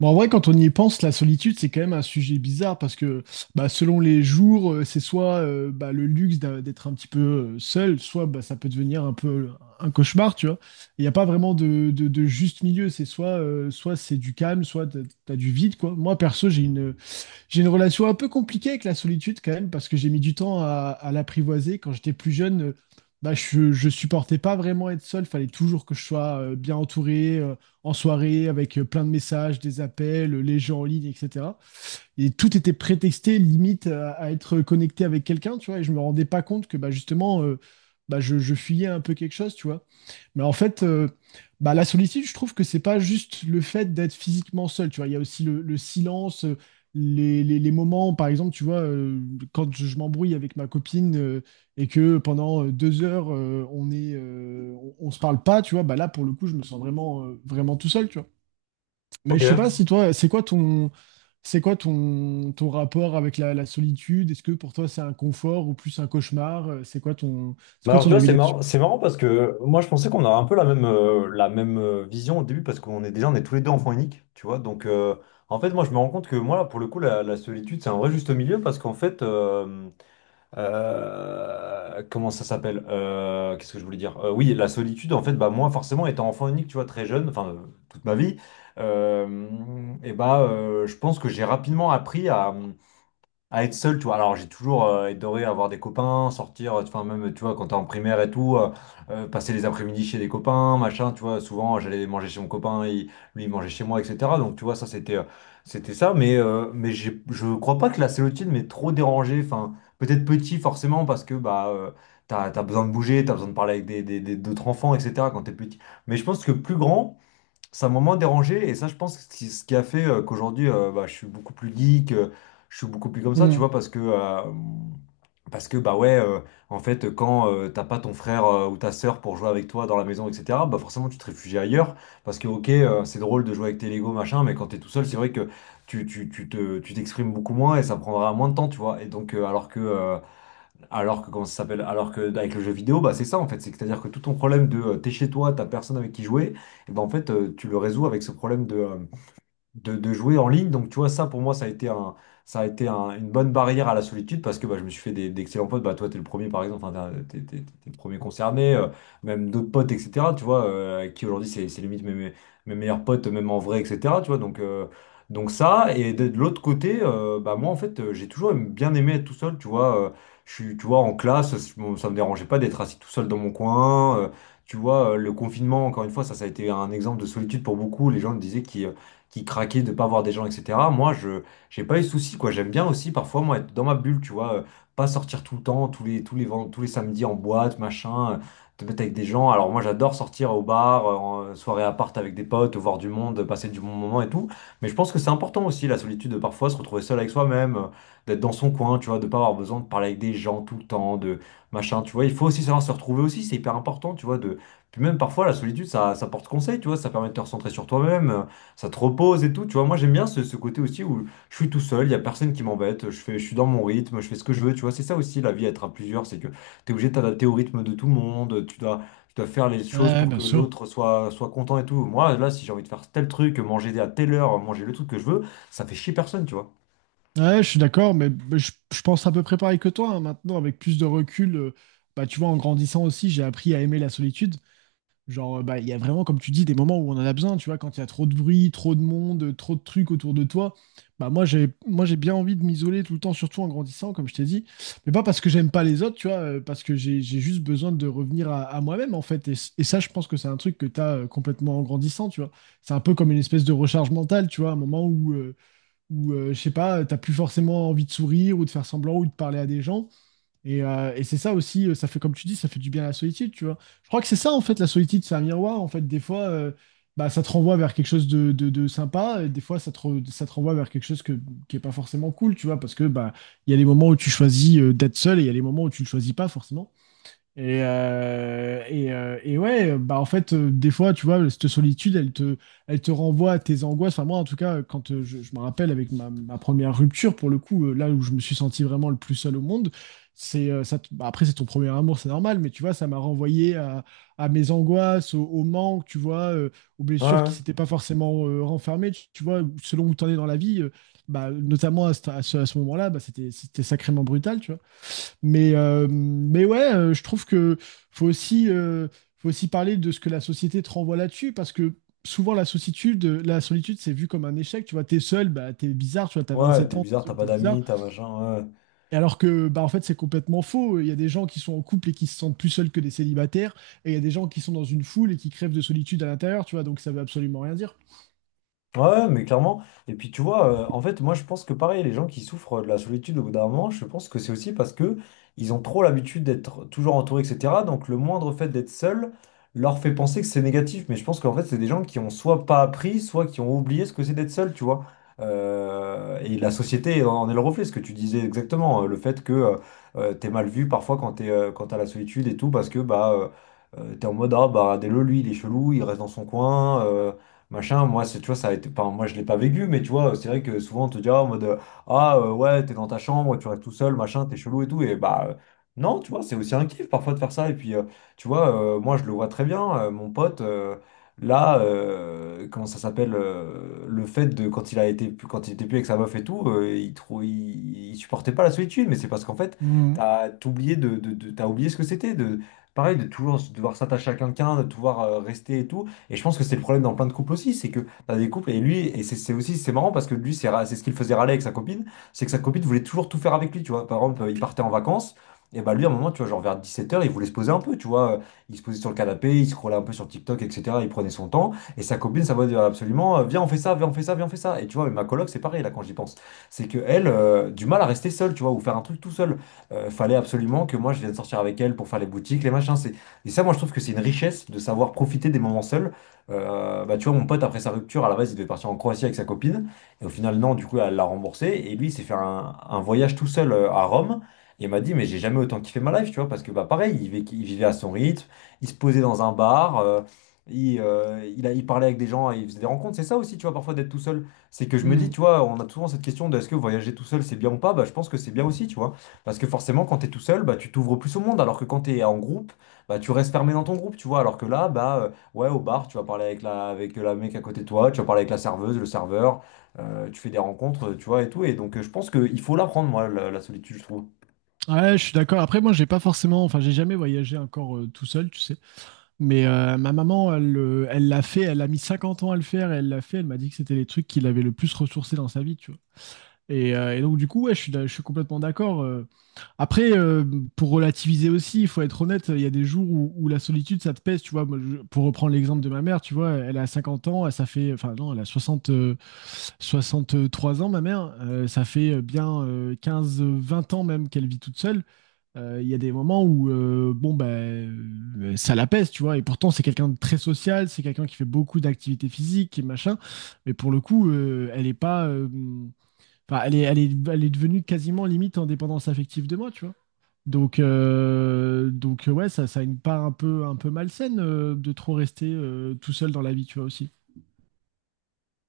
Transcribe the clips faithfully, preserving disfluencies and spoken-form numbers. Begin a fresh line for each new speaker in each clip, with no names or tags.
Bon, en vrai, quand on y pense, la solitude, c'est quand même un sujet bizarre parce que bah, selon les jours, euh, c'est soit euh, bah, le luxe d'a- d'être un petit peu euh, seul, soit bah, ça peut devenir un peu un cauchemar, tu vois. Il n'y a pas vraiment de, de- de juste milieu, c'est soit, euh, soit c'est du calme, soit t'as, t'as du vide, quoi. Moi, perso, j'ai une, j'ai une relation un peu compliquée avec la solitude quand même, parce que j'ai mis du temps à, à l'apprivoiser. Quand j'étais plus jeune, euh, bah, je, je supportais pas vraiment être seul. Fallait toujours que je sois euh, bien entouré, euh, en soirée, avec euh, plein de messages, des appels, euh, les gens en ligne, et cetera. Et tout était prétexté, limite, à, à être connecté avec quelqu'un, tu vois. Et je me rendais pas compte que bah, justement, euh, bah, je, je fuyais un peu quelque chose, tu vois. Mais en fait, euh, bah, la solitude, je trouve que c'est pas juste le fait d'être physiquement seul, tu vois. Il y a aussi le, le silence, euh, les, les- les moments, par exemple, tu vois, euh, quand je, je m'embrouille avec ma copine euh, et que pendant euh, deux heures, euh, on est, euh, on, on se parle pas, tu vois, bah là, pour le coup, je me sens vraiment, euh, vraiment tout seul, tu vois. Mais
Ok.
je sais pas si toi, c'est quoi ton, c'est quoi ton, ton rapport avec la, la solitude? Est-ce que pour toi, c'est un confort ou plus un cauchemar? Euh, C'est quoi ton, c'est
Mais
quoi
alors, tu
ton
vois,
avis
c'est
là-dessus?
marrant, c'est marrant parce que moi, je pensais qu'on a un peu la même, euh, la même euh, vision au début parce qu'on est déjà, on est tous les deux enfants uniques, tu vois. Donc, euh, en fait, moi, je me rends compte que moi, là, pour le coup, la, la solitude, c'est un vrai juste milieu parce qu'en fait, euh, euh, comment ça s'appelle? Euh, qu'est-ce que je voulais dire? Euh, oui, la solitude, en fait, bah, moi, forcément, étant enfant unique, tu vois, très jeune, enfin, euh, toute ma vie, euh, et bah, euh, je pense que j'ai rapidement appris à. à être seul, tu vois. Alors, j'ai toujours euh, adoré avoir des copains, sortir, euh, enfin, même, tu vois, quand t'es en primaire et tout, euh, euh, passer les après-midi chez des copains, machin, tu vois. Souvent, j'allais manger chez mon copain, il- lui, il mangeait chez moi, et cetera. Donc, tu vois, ça, c'était euh, c'était ça. Mais, euh, mais j'ai- je crois pas que la célotine m'ait trop dérangé. Enfin, peut-être petit, forcément, parce que, bah, euh, t'as, t'as besoin de bouger, t'as besoin de parler avec des, des- des- d'autres enfants, et cetera quand t'es petit. Mais je pense que plus grand ça m'a moins dérangé, et ça je pense ce qui ce qui a fait euh, qu'aujourd'hui euh, bah, je suis beaucoup plus geek, euh, je suis beaucoup plus comme ça tu
Mmh.
vois parce que euh, parce que bah ouais, euh, en fait quand euh, t'as pas ton frère euh, ou ta sœur pour jouer avec toi dans la maison etc, bah forcément tu te réfugies ailleurs parce que ok, euh, c'est drôle de jouer avec tes Lego machin, mais quand t'es tout seul c'est vrai que tu, tu, tu te, tu t'exprimes beaucoup moins et ça prendra moins de temps tu vois. Et donc euh, alors que euh, alors que, comment ça s'appelle? Alors que avec le jeu vidéo, bah, c'est ça en fait. C'est- C'est-à-dire que tout ton problème de euh, t'es chez toi, t'as personne avec qui jouer, et ben en fait, euh, tu le résous avec ce problème de euh, de, de jouer en ligne. Donc, tu vois, ça pour moi, ça a été un, ça a été un- une bonne barrière à la solitude parce que bah, je me suis fait des, d'excellents potes. Bah, toi, t'es le premier, par exemple, enfin, t'es, t'es- t'es- t'es le premier concerné, euh, même d'autres potes, et cetera. Tu vois, euh, avec qui aujourd'hui, c'est, c'est limite mes, mes, mes meilleurs potes, même en vrai, et cetera. Tu vois, donc, euh, donc ça. Et de, de l'autre côté, euh, bah, moi, en fait, euh, j'ai toujours aimé- bien aimé être tout seul, tu vois. Euh, je suis, tu vois, en classe, je m'en- ça me dérangeait pas d'être assis tout seul dans mon coin. Euh, tu vois, euh, le confinement, encore une fois, ça, ça a été un exemple de solitude pour beaucoup. Les gens disaient qu'ils qui craquaient de pas voir des gens, et cetera. Moi, je j'ai pas eu de soucis, quoi. J'aime bien aussi parfois, moi, être dans ma bulle, tu vois, euh, pas sortir tout le temps, tous les, tous les, ven- tous les samedis en boîte, machin, euh, te mettre avec des gens. Alors moi, j'adore sortir au bar, euh, en soirée à part avec des potes, voir du monde, passer du bon moment et tout. Mais je pense que c'est important aussi, la solitude, de parfois se retrouver seul avec soi-même, euh, d'être dans son coin, tu vois, de pas avoir besoin de parler avec des gens tout le temps, de machin, tu vois. Il faut aussi savoir se retrouver aussi, c'est hyper important, tu vois. De... Puis même parfois, la solitude, ça, ça porte conseil, tu vois, ça permet de te recentrer sur toi-même. Euh, ça te repose et tout. Tu vois, moi j'aime bien ce, ce côté aussi où je suis tout seul, il n'y a personne qui m'embête, je fais, je suis dans mon rythme, je fais ce que je veux. Tu vois, c'est ça aussi la vie, être à plusieurs, c'est que tu es obligé de t'adapter au rythme de tout le monde, tu dois, tu dois faire les choses
Ouais,
pour
bien
que
sûr.
l'autre soit, soit content et tout. Moi, là, si j'ai envie de faire tel truc, manger à telle heure, manger le truc que je veux, ça fait chier personne, tu vois.
Ouais, je suis d'accord, mais mais je, je pense à peu près pareil que toi, hein. Maintenant, avec plus de recul, euh, bah, tu vois, en grandissant aussi, j'ai appris à aimer la solitude. Genre, euh, bah, il y a vraiment, comme tu dis, des moments où on en a besoin. Tu vois, quand il y a trop de bruit, trop de monde, euh, trop de trucs autour de toi, bah, moi, j'ai, moi, j'ai bien envie de m'isoler tout le temps, surtout en grandissant, comme je t'ai dit. Mais pas parce que j'aime pas les autres, tu vois, euh, parce que j'ai, j'ai juste besoin de revenir à, à moi-même, en fait. Et, c- et ça, je pense que c'est un truc que t'as as complètement en grandissant, tu vois. C'est un peu comme une espèce de recharge mentale, tu vois, un moment où. euh, où, euh, je sais pas, t'as plus forcément envie de sourire ou de faire semblant ou de parler à des gens. Et, euh, et c'est ça aussi, euh, ça fait, comme tu dis, ça fait du bien à la solitude, tu vois. Je crois que c'est ça, en fait, la solitude, c'est un miroir. En fait, des fois, euh, bah, ça te renvoie vers quelque chose de, de- de sympa, et des fois, ça te, re- ça te renvoie vers quelque chose que, qui est pas forcément cool, tu vois, parce que bah, il y a les moments où tu choisis euh, d'être seul et il y a les moments où tu le choisis pas, forcément. Et, euh, et, euh, et ouais, euh, bah en fait, euh, des fois, tu vois, cette solitude, elle te, elle te renvoie à tes angoisses. Enfin, moi, en tout cas, euh, quand euh, je, je me rappelle avec ma, ma première rupture, pour le coup, euh, là où je me suis senti vraiment le plus seul au monde, c'est euh, ça. te- bah, après, c'est ton premier amour, c'est normal, mais tu vois, ça m'a renvoyé à, à mes angoisses, au, au manque, tu vois, euh, aux blessures qui
Ouais,
s'étaient pas forcément euh, renfermées. Tu, tu vois, selon où tu en es dans la vie, euh, bah, notamment à, ce, à ce à ce moment-là, bah, c'était, c'était sacrément brutal, tu vois. Mais, euh, mais ouais, euh, je trouve que faut aussi, euh, faut aussi parler de ce que la société te renvoie là-dessus, parce que souvent la solitude, la solitude, c'est vu comme un échec. Tu vois, t'es seul, bah t'es bizarre, tu vois, t'as vingt
ouais,
sept
t'es
ans, t'es
bizarre, t'as
seul,
pas
t'es bizarre.
d'amis, t'as machin, ouais.
Et alors que, bah en fait, c'est complètement faux. Il y a des gens qui sont en couple et qui se sentent plus seuls que des célibataires, et il y a des gens qui sont dans une foule et qui crèvent de solitude à l'intérieur, tu vois, donc ça veut absolument rien dire.
Ouais, mais clairement. Et puis tu vois, euh, en fait, moi je pense que pareil, les gens qui souffrent euh, de la solitude au bout d'un moment, je pense que c'est aussi parce que ils ont trop l'habitude d'être toujours entourés, et cetera. Donc le moindre fait d'être seul leur fait penser que c'est négatif. Mais je pense qu'en fait, c'est des gens qui ont soit pas appris, soit qui ont oublié ce que c'est d'être seul, tu vois. Euh, et la société en est le reflet, ce que tu disais exactement, euh, le fait que, euh, euh, t'es mal vu parfois quand t'es, euh, quand t'as la solitude et tout, parce que bah, euh, euh, t'es en mode ah bah dès le lui, il est chelou, il reste dans son coin. euh, machin. Moi, c'est, tu vois, ça a été, enfin, moi, je l'ai pas vécu, mais tu vois, c'est vrai que souvent, on te dira en mode, euh, ah, euh, ouais, t'es dans ta chambre, tu restes tout seul, machin, t'es chelou et tout. Et bah, euh, non, tu vois, c'est aussi un kiff parfois de faire ça. Et puis, euh, tu vois, euh, moi, je le vois très bien, euh, mon pote, euh, là, euh, comment ça s'appelle, euh, le fait de, quand il a été, quand il était plus avec sa meuf et tout, euh, il, trou- il, il supportait pas la solitude, mais c'est parce qu'en fait,
Mm.
t'as oublié de, de, de- t'as oublié ce que c'était, de, pareil, de toujours devoir s'attacher à quelqu'un, de devoir euh, rester et tout. Et je pense que c'est le problème dans plein de couples aussi, c'est que t'as des couples et lui, et c'est c'est aussi, c'est marrant parce que lui, c'est ra- c'est ce qu'il faisait râler avec sa copine, c'est que sa copine voulait toujours tout faire avec lui, tu vois. Par exemple, il partait en vacances, et bah lui, à un moment, tu vois, genre vers dix-sept heures, il voulait se poser un peu, tu vois. Il se posait sur le canapé, il scrollait un peu sur TikTok, et cetera. Il prenait son temps, et sa copine, ça va dire absolument, euh, viens, on fait ça, viens, on fait ça, viens, on fait ça. Et tu vois, mais ma coloc, c'est pareil là quand j'y pense. C'est que elle, euh, du mal à rester seule, tu vois, ou faire un truc tout seul. Euh, fallait absolument que moi, je vienne sortir avec elle pour faire les boutiques, les machins. c'est- Et ça, moi, je trouve que c'est une richesse de savoir profiter des moments seuls. Euh, bah, tu vois, mon pote, après sa rupture, à la base, il devait partir en Croatie avec sa copine. Et au final, non, du coup, elle l'a remboursé. Et lui, il s'est fait un, un voyage tout seul, euh, à Rome. Et il m'a dit, mais j'ai jamais autant kiffé ma life, tu vois, parce que, bah, pareil, il vivait, il vivait à son rythme, il se posait dans un bar, euh, il, euh, il, a- il parlait avec des gens, il faisait des rencontres. C'est ça aussi, tu vois, parfois d'être tout seul. C'est que je me dis,
Mm.
tu vois, on a souvent cette question de est-ce que voyager tout seul, c'est bien ou pas? Bah, je pense que c'est bien aussi, tu vois. Parce que forcément, quand t'es tout seul, bah, tu t'ouvres plus au monde, alors que quand t'es en groupe, bah, tu restes fermé dans ton groupe, tu vois. Alors que là, bah. Ouais, au bar, tu vas parler avec la, avec la mec à côté de toi, tu vas parler avec la serveuse, le serveur, euh, tu fais des rencontres, tu vois, et tout. Et donc, euh, je pense qu'il faut l'apprendre, moi, la, la solitude, je trouve.
Ouais, je suis d'accord. Après, moi, j'ai pas forcément, enfin, j'ai jamais voyagé encore euh, tout seul, tu sais. Mais euh, ma maman, elle, le- elle l'a fait, elle a mis cinquante ans à le faire, et elle l'a fait, elle m'a dit que c'était les trucs qui l'avaient le plus ressourcé dans sa vie, tu vois. Et, euh, et donc du coup, ouais, je suis, je suis complètement d'accord. euh. Après, euh, pour relativiser aussi, il faut être honnête, il y a des jours où, où la solitude, ça te pèse, tu vois. Moi, je- pour reprendre l'exemple de ma mère, tu vois, elle a cinquante ans, elle, ça fait, enfin non, elle a soixante euh, trois ans, ma mère. Euh, ça fait euh, bien euh, quinze vingt ans même qu'elle vit toute seule. Euh, Il y a des moments où euh, bon ben euh, ça la pèse, tu vois, et pourtant c'est quelqu'un de très social, c'est quelqu'un qui fait beaucoup d'activités physiques et machin, mais pour le coup, euh, elle est pas, euh, enfin elle est, elle est, elle est devenue quasiment limite en dépendance affective de moi, tu vois. Donc euh, donc euh, ouais, ça, ça a une part un peu un peu malsaine euh, de trop rester euh, tout seul dans la vie, tu vois aussi.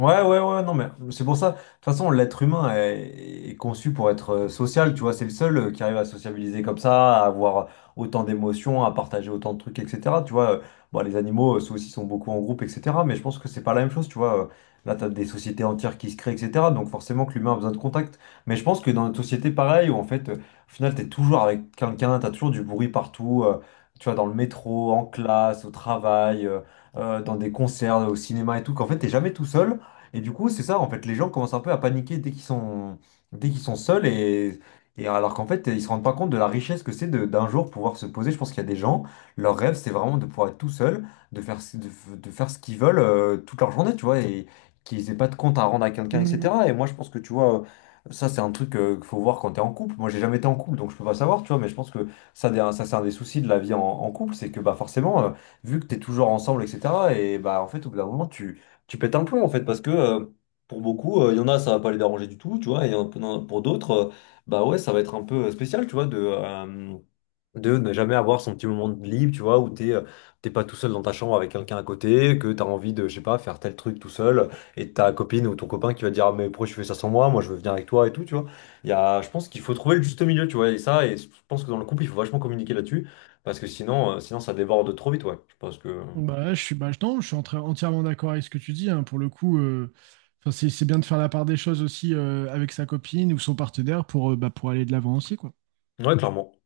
Ouais, ouais, ouais, non, mais c'est pour ça. De toute façon, l'être humain est, est conçu pour être euh, social, tu vois, c'est le seul euh, qui arrive à sociabiliser comme ça, à avoir autant d'émotions, à partager autant de trucs, et cetera. Tu vois, euh, bon, les animaux, euh, ceux aussi sont beaucoup en groupe, et cetera. Mais je pense que c'est pas la même chose, tu vois. euh, Là, t'as des sociétés entières qui se créent, et cetera. Donc forcément que l'humain a besoin de contact. Mais je pense que dans notre société, pareil, où en fait, euh, au final, t'es toujours avec quelqu'un, t'as toujours du bruit partout, euh, tu vois, dans le métro, en classe, au travail, euh, euh, dans des concerts, au cinéma et tout, qu'en fait, t'es jamais tout seul. Et du coup, c'est ça, en fait, les gens commencent un peu à paniquer dès qu'ils sont, dès qu'ils sont seuls, et, et alors qu'en fait, ils se rendent pas compte de la richesse que c'est de- d'un jour pouvoir se poser. Je pense qu'il y a des gens, leur rêve, c'est vraiment de pouvoir être tout seul, de faire, ce- de, f- de faire ce qu'ils veulent euh, toute leur journée, tu vois, et qu'ils aient pas de compte à rendre à quelqu'un, et cetera. Et moi, je pense que, tu vois, euh, ça, c'est un truc euh, qu'il faut voir quand t'es en couple. Moi, j'ai jamais été en couple, donc je peux pas savoir, tu vois, mais je pense que ça, des- ça c'est un des soucis de la vie en, en couple, c'est que, bah, forcément, euh, vu que t'es toujours ensemble, et cetera, et bah, en fait, au bout d'un moment, tu tu pètes un plomb en fait parce que, euh, pour beaucoup, euh, il y en a ça va pas les déranger du tout tu vois, et il y en a- pour d'autres, euh, bah ouais ça va être un peu, euh, spécial tu vois de euh, de ne jamais avoir son petit moment de libre, tu vois, où t'es euh, t'es pas tout seul dans ta chambre avec quelqu'un à côté, que t'as envie de je sais pas faire tel truc tout seul, et ta copine ou ton copain qui va te dire ah, mais pourquoi tu fais ça sans moi, moi je veux venir avec toi et tout, tu vois. Il y a, je pense qu'il faut trouver le juste milieu, tu vois, et ça, et je pense que dans le couple il faut vachement communiquer là-dessus, parce que sinon euh, sinon ça déborde trop vite. Ouais je pense que.
Bah, je suis, bah, je- non, je suis en entièrement d'accord avec ce que tu dis. hein. Pour le coup, euh, enfin, c'est c'est bien de faire la part des choses aussi euh, avec sa copine ou son partenaire pour, euh, bah, pour aller de l'avant aussi, quoi.
Ouais clairement.